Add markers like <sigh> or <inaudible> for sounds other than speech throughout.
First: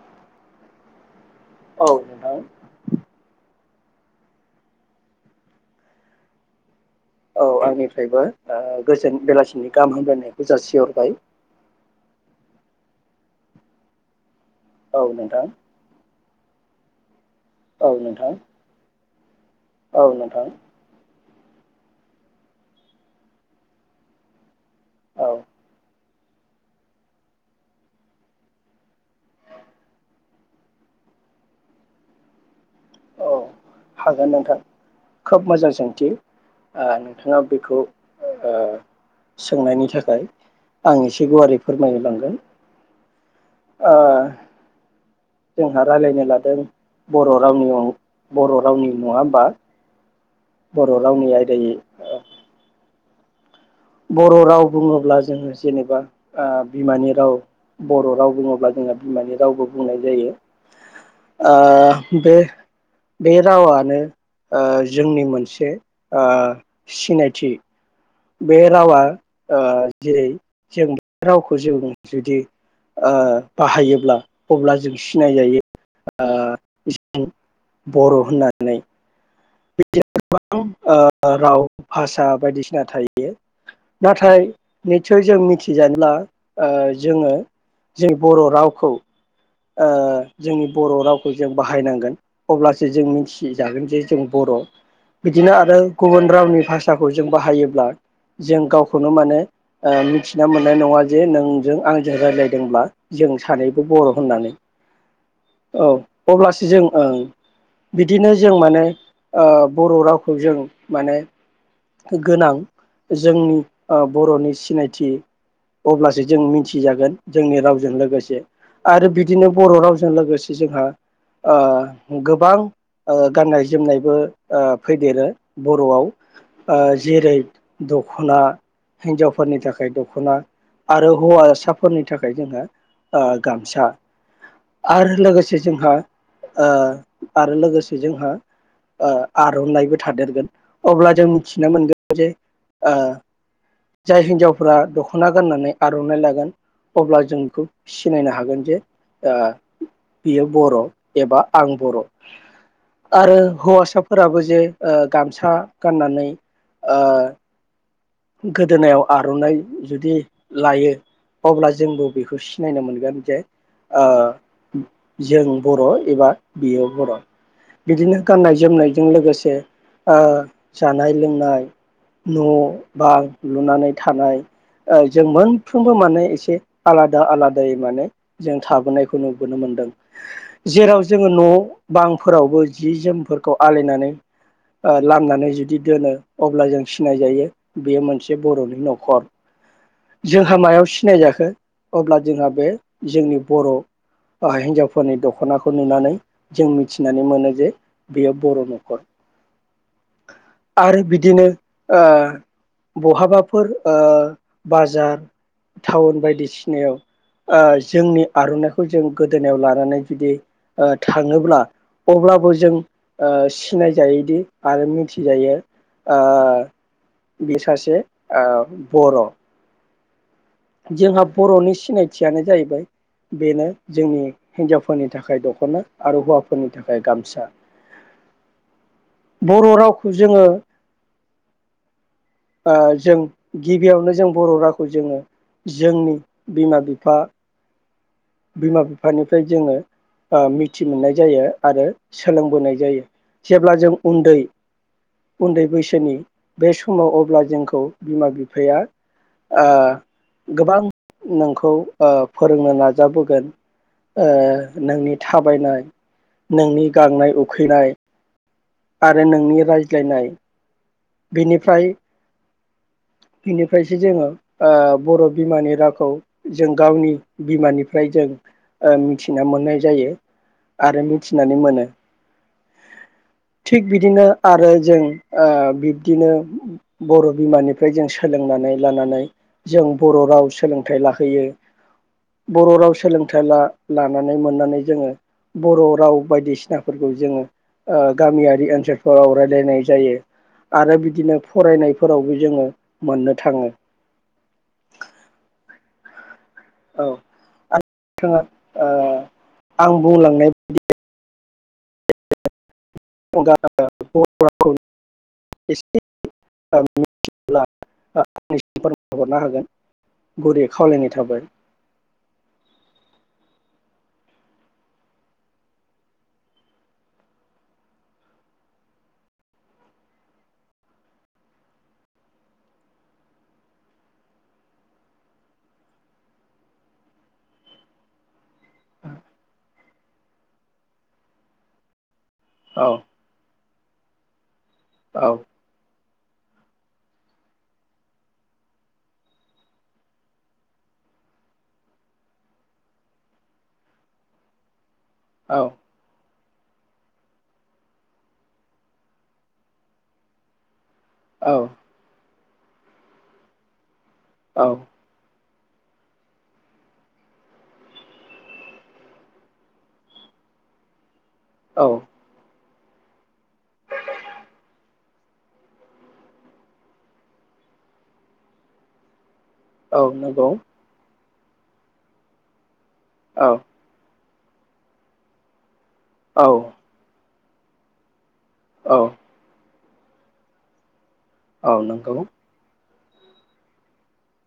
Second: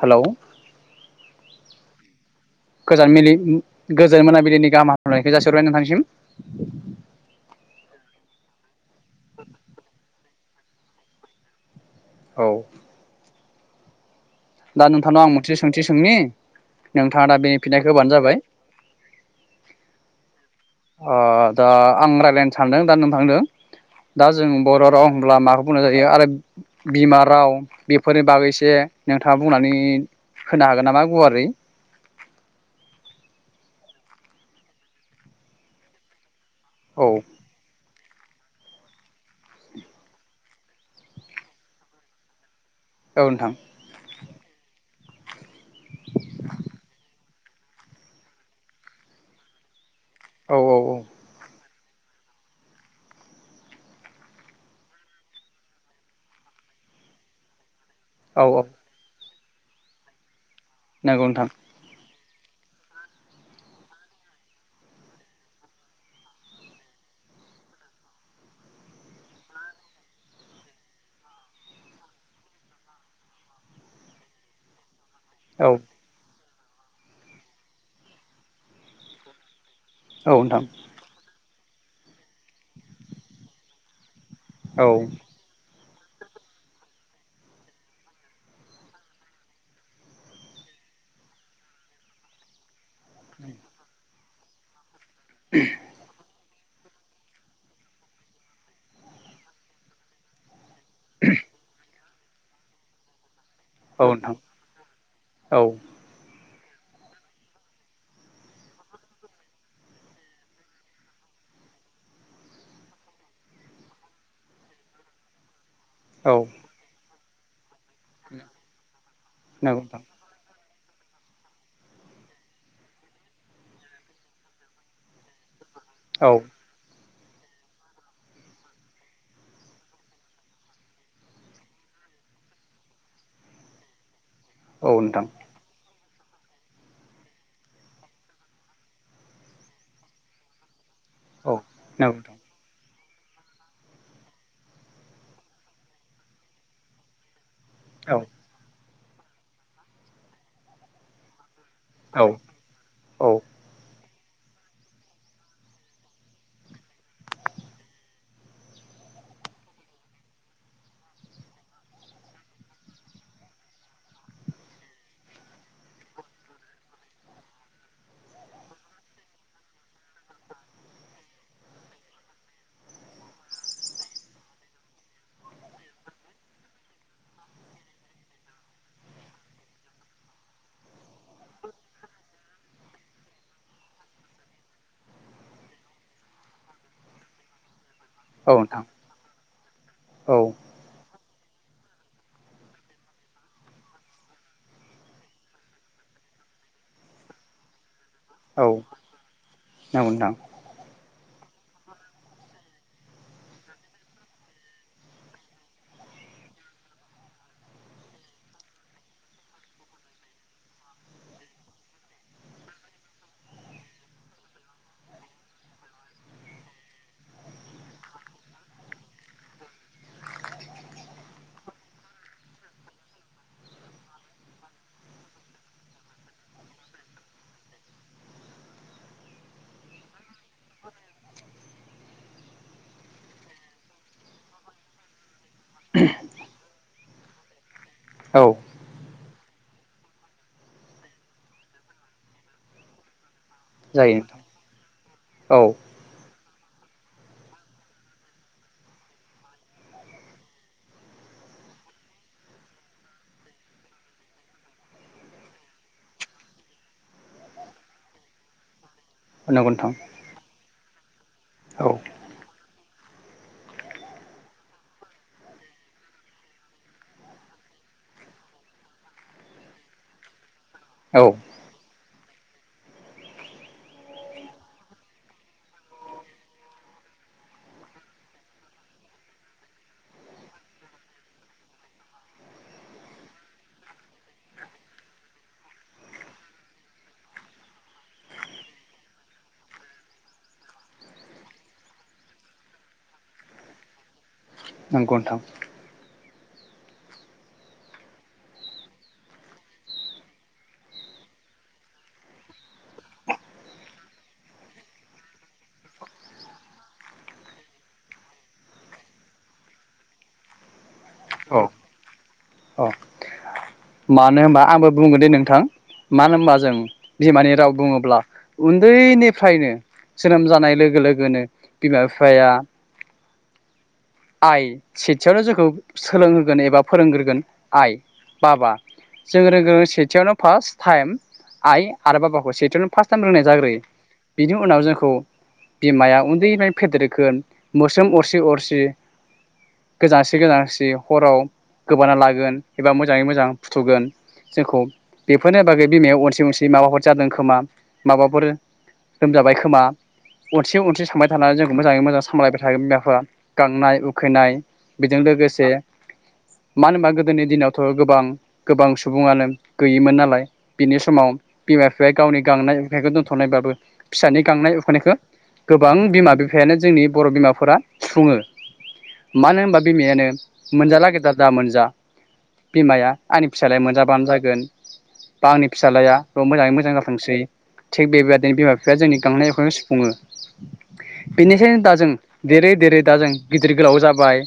Hello औ नोंथां गोजान मिलि गोजोन मोनाबिलिनि गाहाम हामलायनायखौ जासिहरबाय नोंथांनिसिम औ आंनिफ्रायबो ओ गोजोन बेलासिनि गाहाम हामलायनाय खौजासिहरबाय औ। दा औ नोंथांनाव आं नोंथां मोनसे सोंथि सोंनि। नों थाङा दा बे औ फिननायखौ होबानो नोंथां जाबाय। औ नोंथां। ओ दा आं रायलायनो सानदों दा नोंथांदों दा जों बर' राव औ होनब्ला माखौ बुंनाय जायो? आरो बिमा राव बेफोरनि बागैसे नोंथाङा बुंनानै होनो हागोन नामा गुवारै? औ हागोन नोंथां खोब मोजां सोंथि। ओ औ नोंथाङा बेखौ ओ सोंनायनि थाखाय आं एसे गुवारै फोरमायनो लांगोन। औ नोंथां ओ जोंहा रायलायनो लादों बर' रावनियाव बर' रावनि नङा होमबा? औ औ बर' रावनि आयदायै बर' राव बुङोब्ला जोङो जेनेबा ओ बिमानि राव बर' राव औ औ बुङोब्ला जोंहा बिमानि रावबो बुंनाय जायो। नंगौ नोंथां आ बे बे रावानो ओ जोंनि मोनसे ओ सिनायथि। बे रावा ओ जेरै जों बे रावखौ जों जुदि ओ बाहायोब्ला अब्ला जों सिनाय जायो औ ओ बर' होननानै बिदिनो औ गोबां नोंथां ओ राव भाषा बायदिसिना थायो। नाथाय औ निसय जों मिथि जेनेबा ओ जोङो जि बर' रावखौ ओ जोंनि बर' रावखौ जों बाहायनांगोन अब्ला सो जों मिथिजागोन जे जों बर'। बिदिनो आरो गुबुन रावनि भाषाखौ जों बाहायोब्ला जों गावखौनो माने ओ मिथिना मोना नाय नङा जे नोंजों आंजों रायज्लायदोंब्ला जों सानैबो औ बर'। <unintelligible> नोंथां औ औ अब्लासि जों ओ बिदिनो जों माने ओ बर' रावखौ जों माने गोनां जोंनि ओ बर'नि सिनायथि। अब्लासो औ जों मिथिजागोन। जोंनि राव जों लोगोसे। बिदिनो बर' नंगौ नोंथां रावजों लोगोसे। जोंहा ओ गोबां ओ गाननाय जोमनायबो ओ फैदेरो। बर'आव औ ओ जेरै दख'ना हिन्जावफोरनि थाखाय दख'ना आरो हौवासाफोरनि थाखाय जोंहा ओ गामसा। औ आरो नोंथां लोगोसे जोंहा ओ आरो लोगोसे जोंहा ओ आर'नाइबो थादेरगोन। अब्ला जों औ मिथिना नंगौ मोनगोन जे। नोंथां ओ जाय हिन्जावफोरा दख'ना गाननानै आर'नाइ लागोन अब्ला जों बेखौ सिनायनो औ हागोन जे बियो बर' एबा आं बर' औ औ आरो हौवासा फोराबो जे ओ गामसा गाननानै ओ गोदोनायाव आर'नाइ जुदि लायो अब्ला जोंबो बेखौ सिनायनो मोनगोन जे ओ जों बर' एबा बियो बर' बिदिनो गाननाय जोमनायजों लोगोसे ओ जानाय लोंनाय न' बां लुनानै थानाय जों मोनफ्रोमबो माने एसे आलादा आलादायै माने जों थाबोनायखौ नुबोनो मोनदों जेराव जोङो न' बांफोरावबो जि जोमफोरखौ आलायनानै ओ लामनानै जुदि दोनो अब्ला जों सिनाय जायो। बेयो मोनसे औ बर'नि नोंथां न'खर औ जोंहा मायाव सिनाय जाखो अब्ला जोंहा बे जोंनि बर' हिनजावफोरनि दख'नाखौ नुनानै जों मिथिनानै मोनो जे बेयाव बर औ नखर नंगौ नोंथां आरो बिदि बिदिनो ओ बहाबाफोर ओ बाजार टाउन बायदिसिनायाव ओ जोंनि आरनाइखौ जों गोदोनायाव लानानै जुदि ओ थाङोब्ला अब्लाबो जों ओ सिनायजायोदि आरो मिथिजायो ओ बे सासे ओ बर' । जोंहा बरनि सिनायथियानो जाहैबाय बेनो जोंनि हिनजावफोरनि थाखाय दखना आरो हौवाफोरनि थाखाय गामसा बर रावखौ जोङो ओ जों गिबियावनो जों बर रावखौ जोङो जोंनि बिमा बिफा औ बिमा बिफानि <unintelligible> जोङो ओ मिथि मोननाय जायो आरो सोलोंबोनाय जायो । जेब्ला जों जायो नोंथां उन्दै उन्दै औ बैसोनि बे समाव अब्ला जोंखौ बिमा बिफाया ओ गोबां नोंखौ ओ फोरोंनो ना जाबोगोन ओ नोंनि थाबायनाय नोंनि गांनाय उखैनाय आरो नोंनि नंगौ नोंथां रायज्लायनाय बिनिफ्राय औ इनिफ्रायसो जोङो ओ बर' बिमानि रावखौ जों गावनि बिमानिफ्राय जों ओ मिथिना मोननाय जायो । आरो औ मिथिनानै मोनो । थिग बिदिनो आरो जों ओ बि दिनो बर' बिमानिफ्राय जों सोलोंनानै लानानै जों बर' राव सोलोंथाइ लाहैयो बर' राव सोलोंथाइ ला लानानै मोननानै जोङो बर' राव बायदिसिनाफोरखौ जोङो ओ गामियारि ओनसोलफोराव रायलायनाय जायो । आरो बिदिनो फरायनायफोरावबो जोङो मोननो थाङो । नंगौ नोंथां औ थाङा ओ आं बुंलांनाय <unintelligible> <inaudible> हरनो हागोन गुरै खावलायनाय थाबाय । औ औ मानो ओमबा आंबो बुंगोन दे नोंथां मानो ओमबा जों बिमानि राव बुङोब्ला उन्दैनिफ्रायनो जोनोम जानाय लोगो लोगोनो बिमा बिफाया आइ सेथियावनो जोंखौ सोलोंहोगोन एबा फोरोंग्रोगोन आइ । बाबा जों रोंगोन सेथियावनो फार्स्ट टाइम आइ । आरो बाबाखौ सेथियावनो औ फार्स्ट टाइम रोंनाय जाग्रोयो । बिनि उनाव जोंखौ औ बिमाया उन्दैनिफायनो <unintelligible> मोस्रोम अरसि अरसि गोजांसि गोजांसि हराव गोबाना लागोन एबा मो जाङै मोजां फुथुगोन जोंखौ । औ बेफोरनि बागै बिमायाव अनसि अनसि बि माबाफोर जादों खोमा माबाफोर लोमजाबाय खोमा अनसि अनसि थांबाय थाना औ जोंखौ मोजाङै मोजां सामलायबाय <unintelligible> गांनाय उ खैनाय औ बेजों लोगोस दे मानो ओमबा गोदोनि दिनाव थ गोबां गोबां सुबुङानो गैयोमोन नालाय बिनि समाव बिमा औ बिफाया गावनि गांनाय <unintelligible> दोन्थनायबाबो फिसानि गांनाय उखैनायखौ गोबां बिमा बिफायानो जोंनि बर' बिमाफोरा सुफुङो । मानो होमबा औ बिमायानो नंगौ मोनजालागै दा दा मोनजा । बिमाया आंनि औ फिसालाया मोनजाबानो जाग गोन बा आंनि फिसालाया औ मोजाङै मोजां जाथोंसै थिग बेबाय <unintelligible> बिमा बिफाया औ जोंनि गांनाय उखैनाय सु फुङो। औ बेनिखायनो दा जों नंगौ देरै देरै दा जों गिदिर गोलाव जाबाय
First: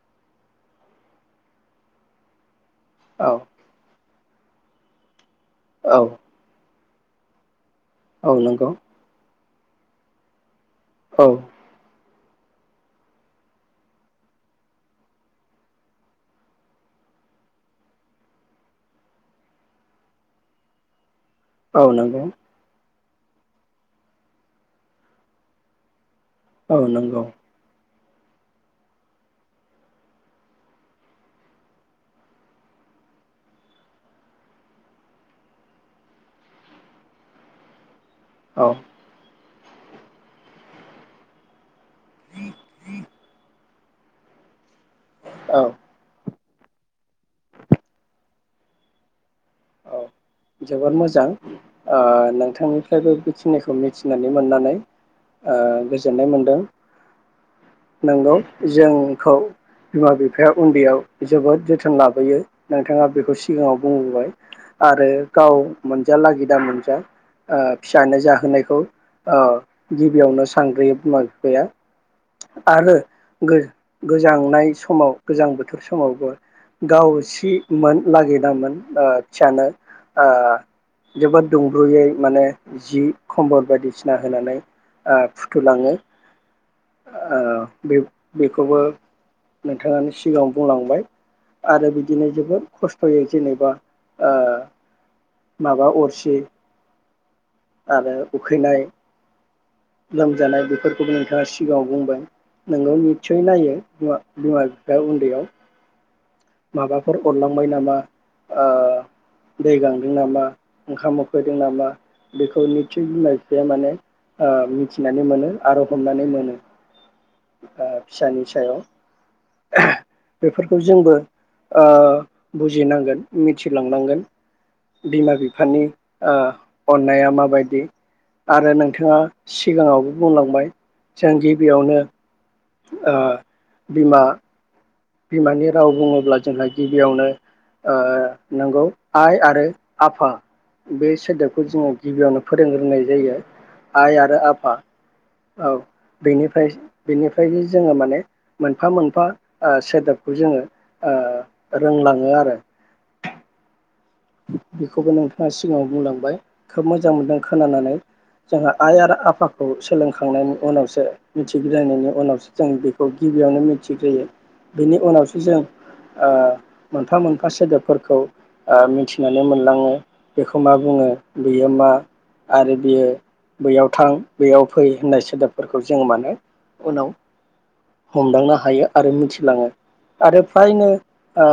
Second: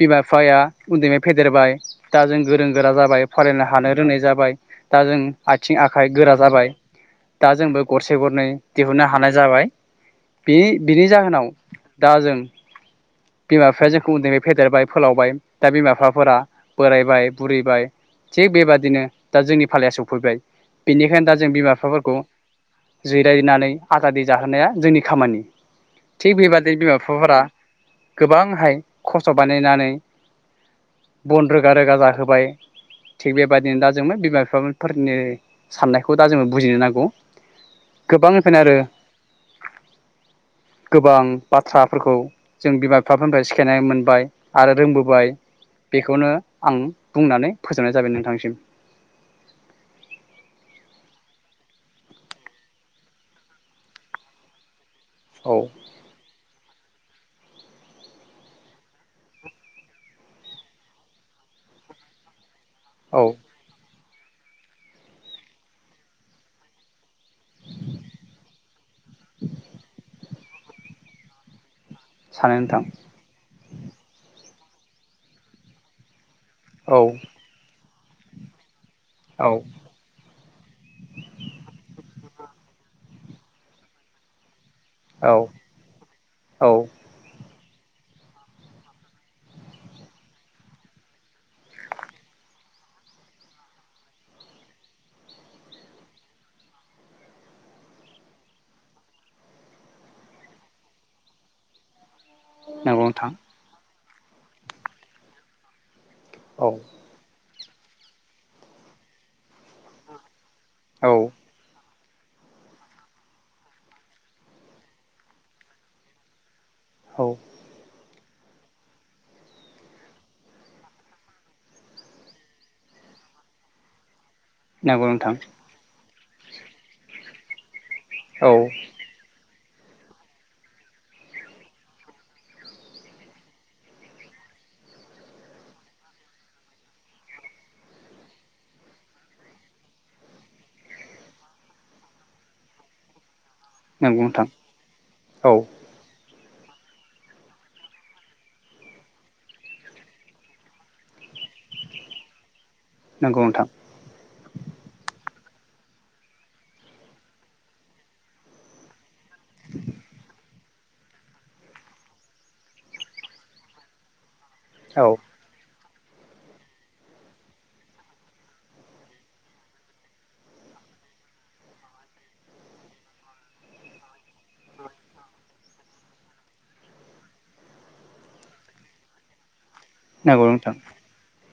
बिमा बिफाया उन्दैनिफ्राय फेदेरबाय दा जों गोरों गोरा जाबाय औ फरायनो हानो रोंनाय जाब बाय दा जों आथिं औ आखाइ गोरा जाबाय दा जोंबो गरसे औ गरनै नंगौ दिहुननो हानाय जाबाय। बे बिनि औ जाहोनाव दा जों बिमा बिफाया जोंखौ उन्दैनिफ्राय फेदेरबाय फोलावबाय दा बिमा बिफाफोरा बोरायबाय बुरिबाय थिग बेबादिनो दा जोंनि फालाया सफैबाय बेनिखायनो दा जों बिमा औ बिफाफोरखौ नंगौ जिरायनानै आजादि जाहोनाया जोंनि खामानि। थिग बेबादि औ नंगौ फिफाफोरा गोबांहाय खस्थ' बानायनानै बन रोगा रोगा जाहोबाय थिग बेबायदिनो दा जोंङो बिमा बिफाफोर फारथिनाय जायो साननायखौ दा जोङो बुजिनो नांगौ। गोबां औ फैनारो गोबां बाथ्राफोरखौ जों बिमा बिफाफोरनिफ्राय सिखायनाय मोनबाय आरो रोंबोबाय औ बेखौनो आं बुंनानै फोजोबनाय जाबाय नोंथांसिम। औ जोबोर मोजां ओ नोंथांनिफ्रायबो बेखिनिखौ मिथिनानै मोननानै ओ औ गोजोननाय मोनदों। नंगौ जोंखौ बिमा बिफाया उन्दैयाव जोबोद जोथोन लाबोयो नोंथाङा औ बेखौ सिगाङाव बुं बाय आरो गाव मोनजालागि दा मोनजा ओ फिसानो जाहोनायखौ ओ गिबियावनो सानग्रोयो बिमा बिफाया। सानो नोंथां आरो गो-गोजांनाय समाव गोजां बोथोर समावबो औ गाव सिमोन लागि दामोन ओ औ फिसानो ओ जोबोद दुंब्रुयै माने जि खम्बल बायदिसिना होनानै ओ औ फुथुलाङो औ ओ बे-बेखौबो नोंथाङानो सिगाङाव बुंलांबाय आरो बिदिनो जोबोद खस्थ'यै जेनेबा ओ माबा अरसि आरो उखैनाय लोमजानाय बेफोरखौबो नोंथाङा सिगाङाव बुंबाय नोंगौ नंगौ नोंथां निचय नायो ना बिमा बिफाया उन्दैयाव औ माबाफोर अरलां बाय नामा ओ दै गांदों नामा औ ओंखाम उखैदों नामा बेखौ निसय बिमा बिफाया माने ओ मिथिनानै मोनो आरो हमनानै मोनो औ <unintelligible> फिसानि सायाव बेफोरखौ जोंबो ओ बुजिनांगोन मिथिलांनांगोन नंगौ बिमा नोंथां बिफानि ओ अननाया माबायदि औ आरो नोंथाङा सिगाङावबो बुंलांबाय जों गिबियावनो ओ बिमा बिमानि राव बुङोब्ला जोंहा गिबियावनो ओ नंगौ आइ आरो आफा बे सोदोबखौ जोङो गिबियावनो फोरोंग्रोनाय जायो आइ नंगौ आरो नोंथां आफा औ बेनि फ्राय बेनिफ्राय जोङो माने मोनफा मोनफा ओ सोदोबखौ जोङो ओ रोंलाङो आरो नंगौ नोंथां बेखौबो नोंथाङा सिगाङाव बुंलांबाय खोब मोजां मोनदों खोनानानै जोंहा आइ आरो आ फाखौ सोलोंखांनायनि उनावसो मिथिग्रोनायनि उनावसो जों बेखौ गिबियावनो मिथिग्रोयो बेनि औ उनावसो जों ओ मोनफा मोनफा सोदोबफोरखौ ओ मिथि नानै मोनलाङो बेखौ मा बुङो बेयो मा आरो बियो बैयाव थां बेयाव फै होननाय सोदोबफोरखौ जों माने उनाव हमदांनो हायो आरो मिथिलाङो आरो नंगौ नोंथां फ्रायनो ओ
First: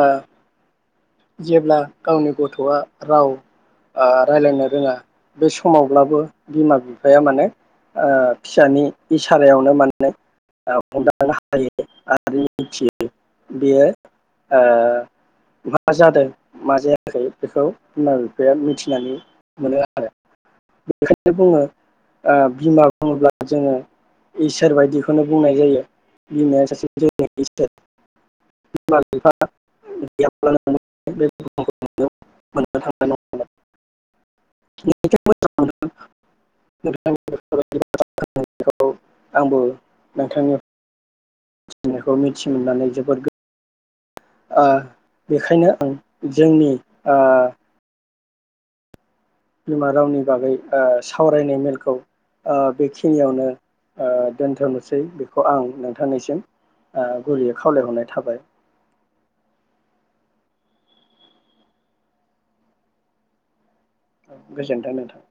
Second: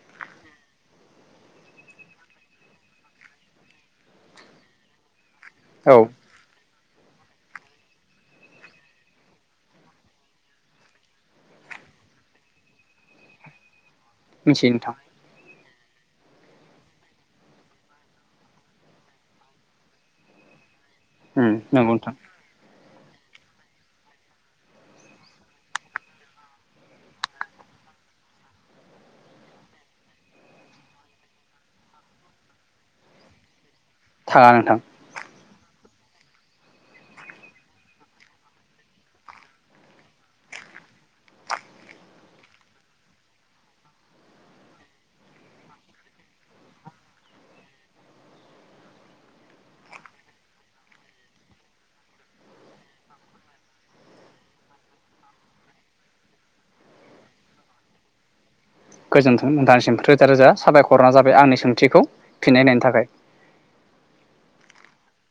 जेब्ला गावनि गथ आ राव ओ रायज्लायनो रोङा बे औ समावब्लाबो बिमा बि फाया माने ओ फिसानि इसारायावनो माने ओ हमदांनो हायो आरो मिथियो बेयो ओ मिथियो नोंथां मा जादों मा जायाखै बेखौ बिमा बिफाया मिथिनानै मोनो आरो बेखायनो उम बुङो नंगौ नोंथां ओ बिमा बुङोब्ला जोङो इसोर बादिखौनो बुंनाय जायो बिमाया सासे जोंनि इसोर बिमा बिफा <unintelligible> <unintelligible> थाङा नोंथां <unintelligible> आंबो नोंथांनि मिथिनायखौ मिथि मोननानै जोबोद गो ओ बेखायनो ओं जोंनि ओ बिमा रावनि बागै सावरायनाय मेलखौ बेखिनियावनो दोनथ'नोसै बेखौ आं नोंथांनिसिम गुरैयै खावलायहरनाय थाबाय । गोजोन्थों नथांसिम रोजा रोजा साबायखरना जाबाय आंनि सोंथिखौ फिननाय होनायनि थाखाय‌ । औ गोजोन्थों नोंथां।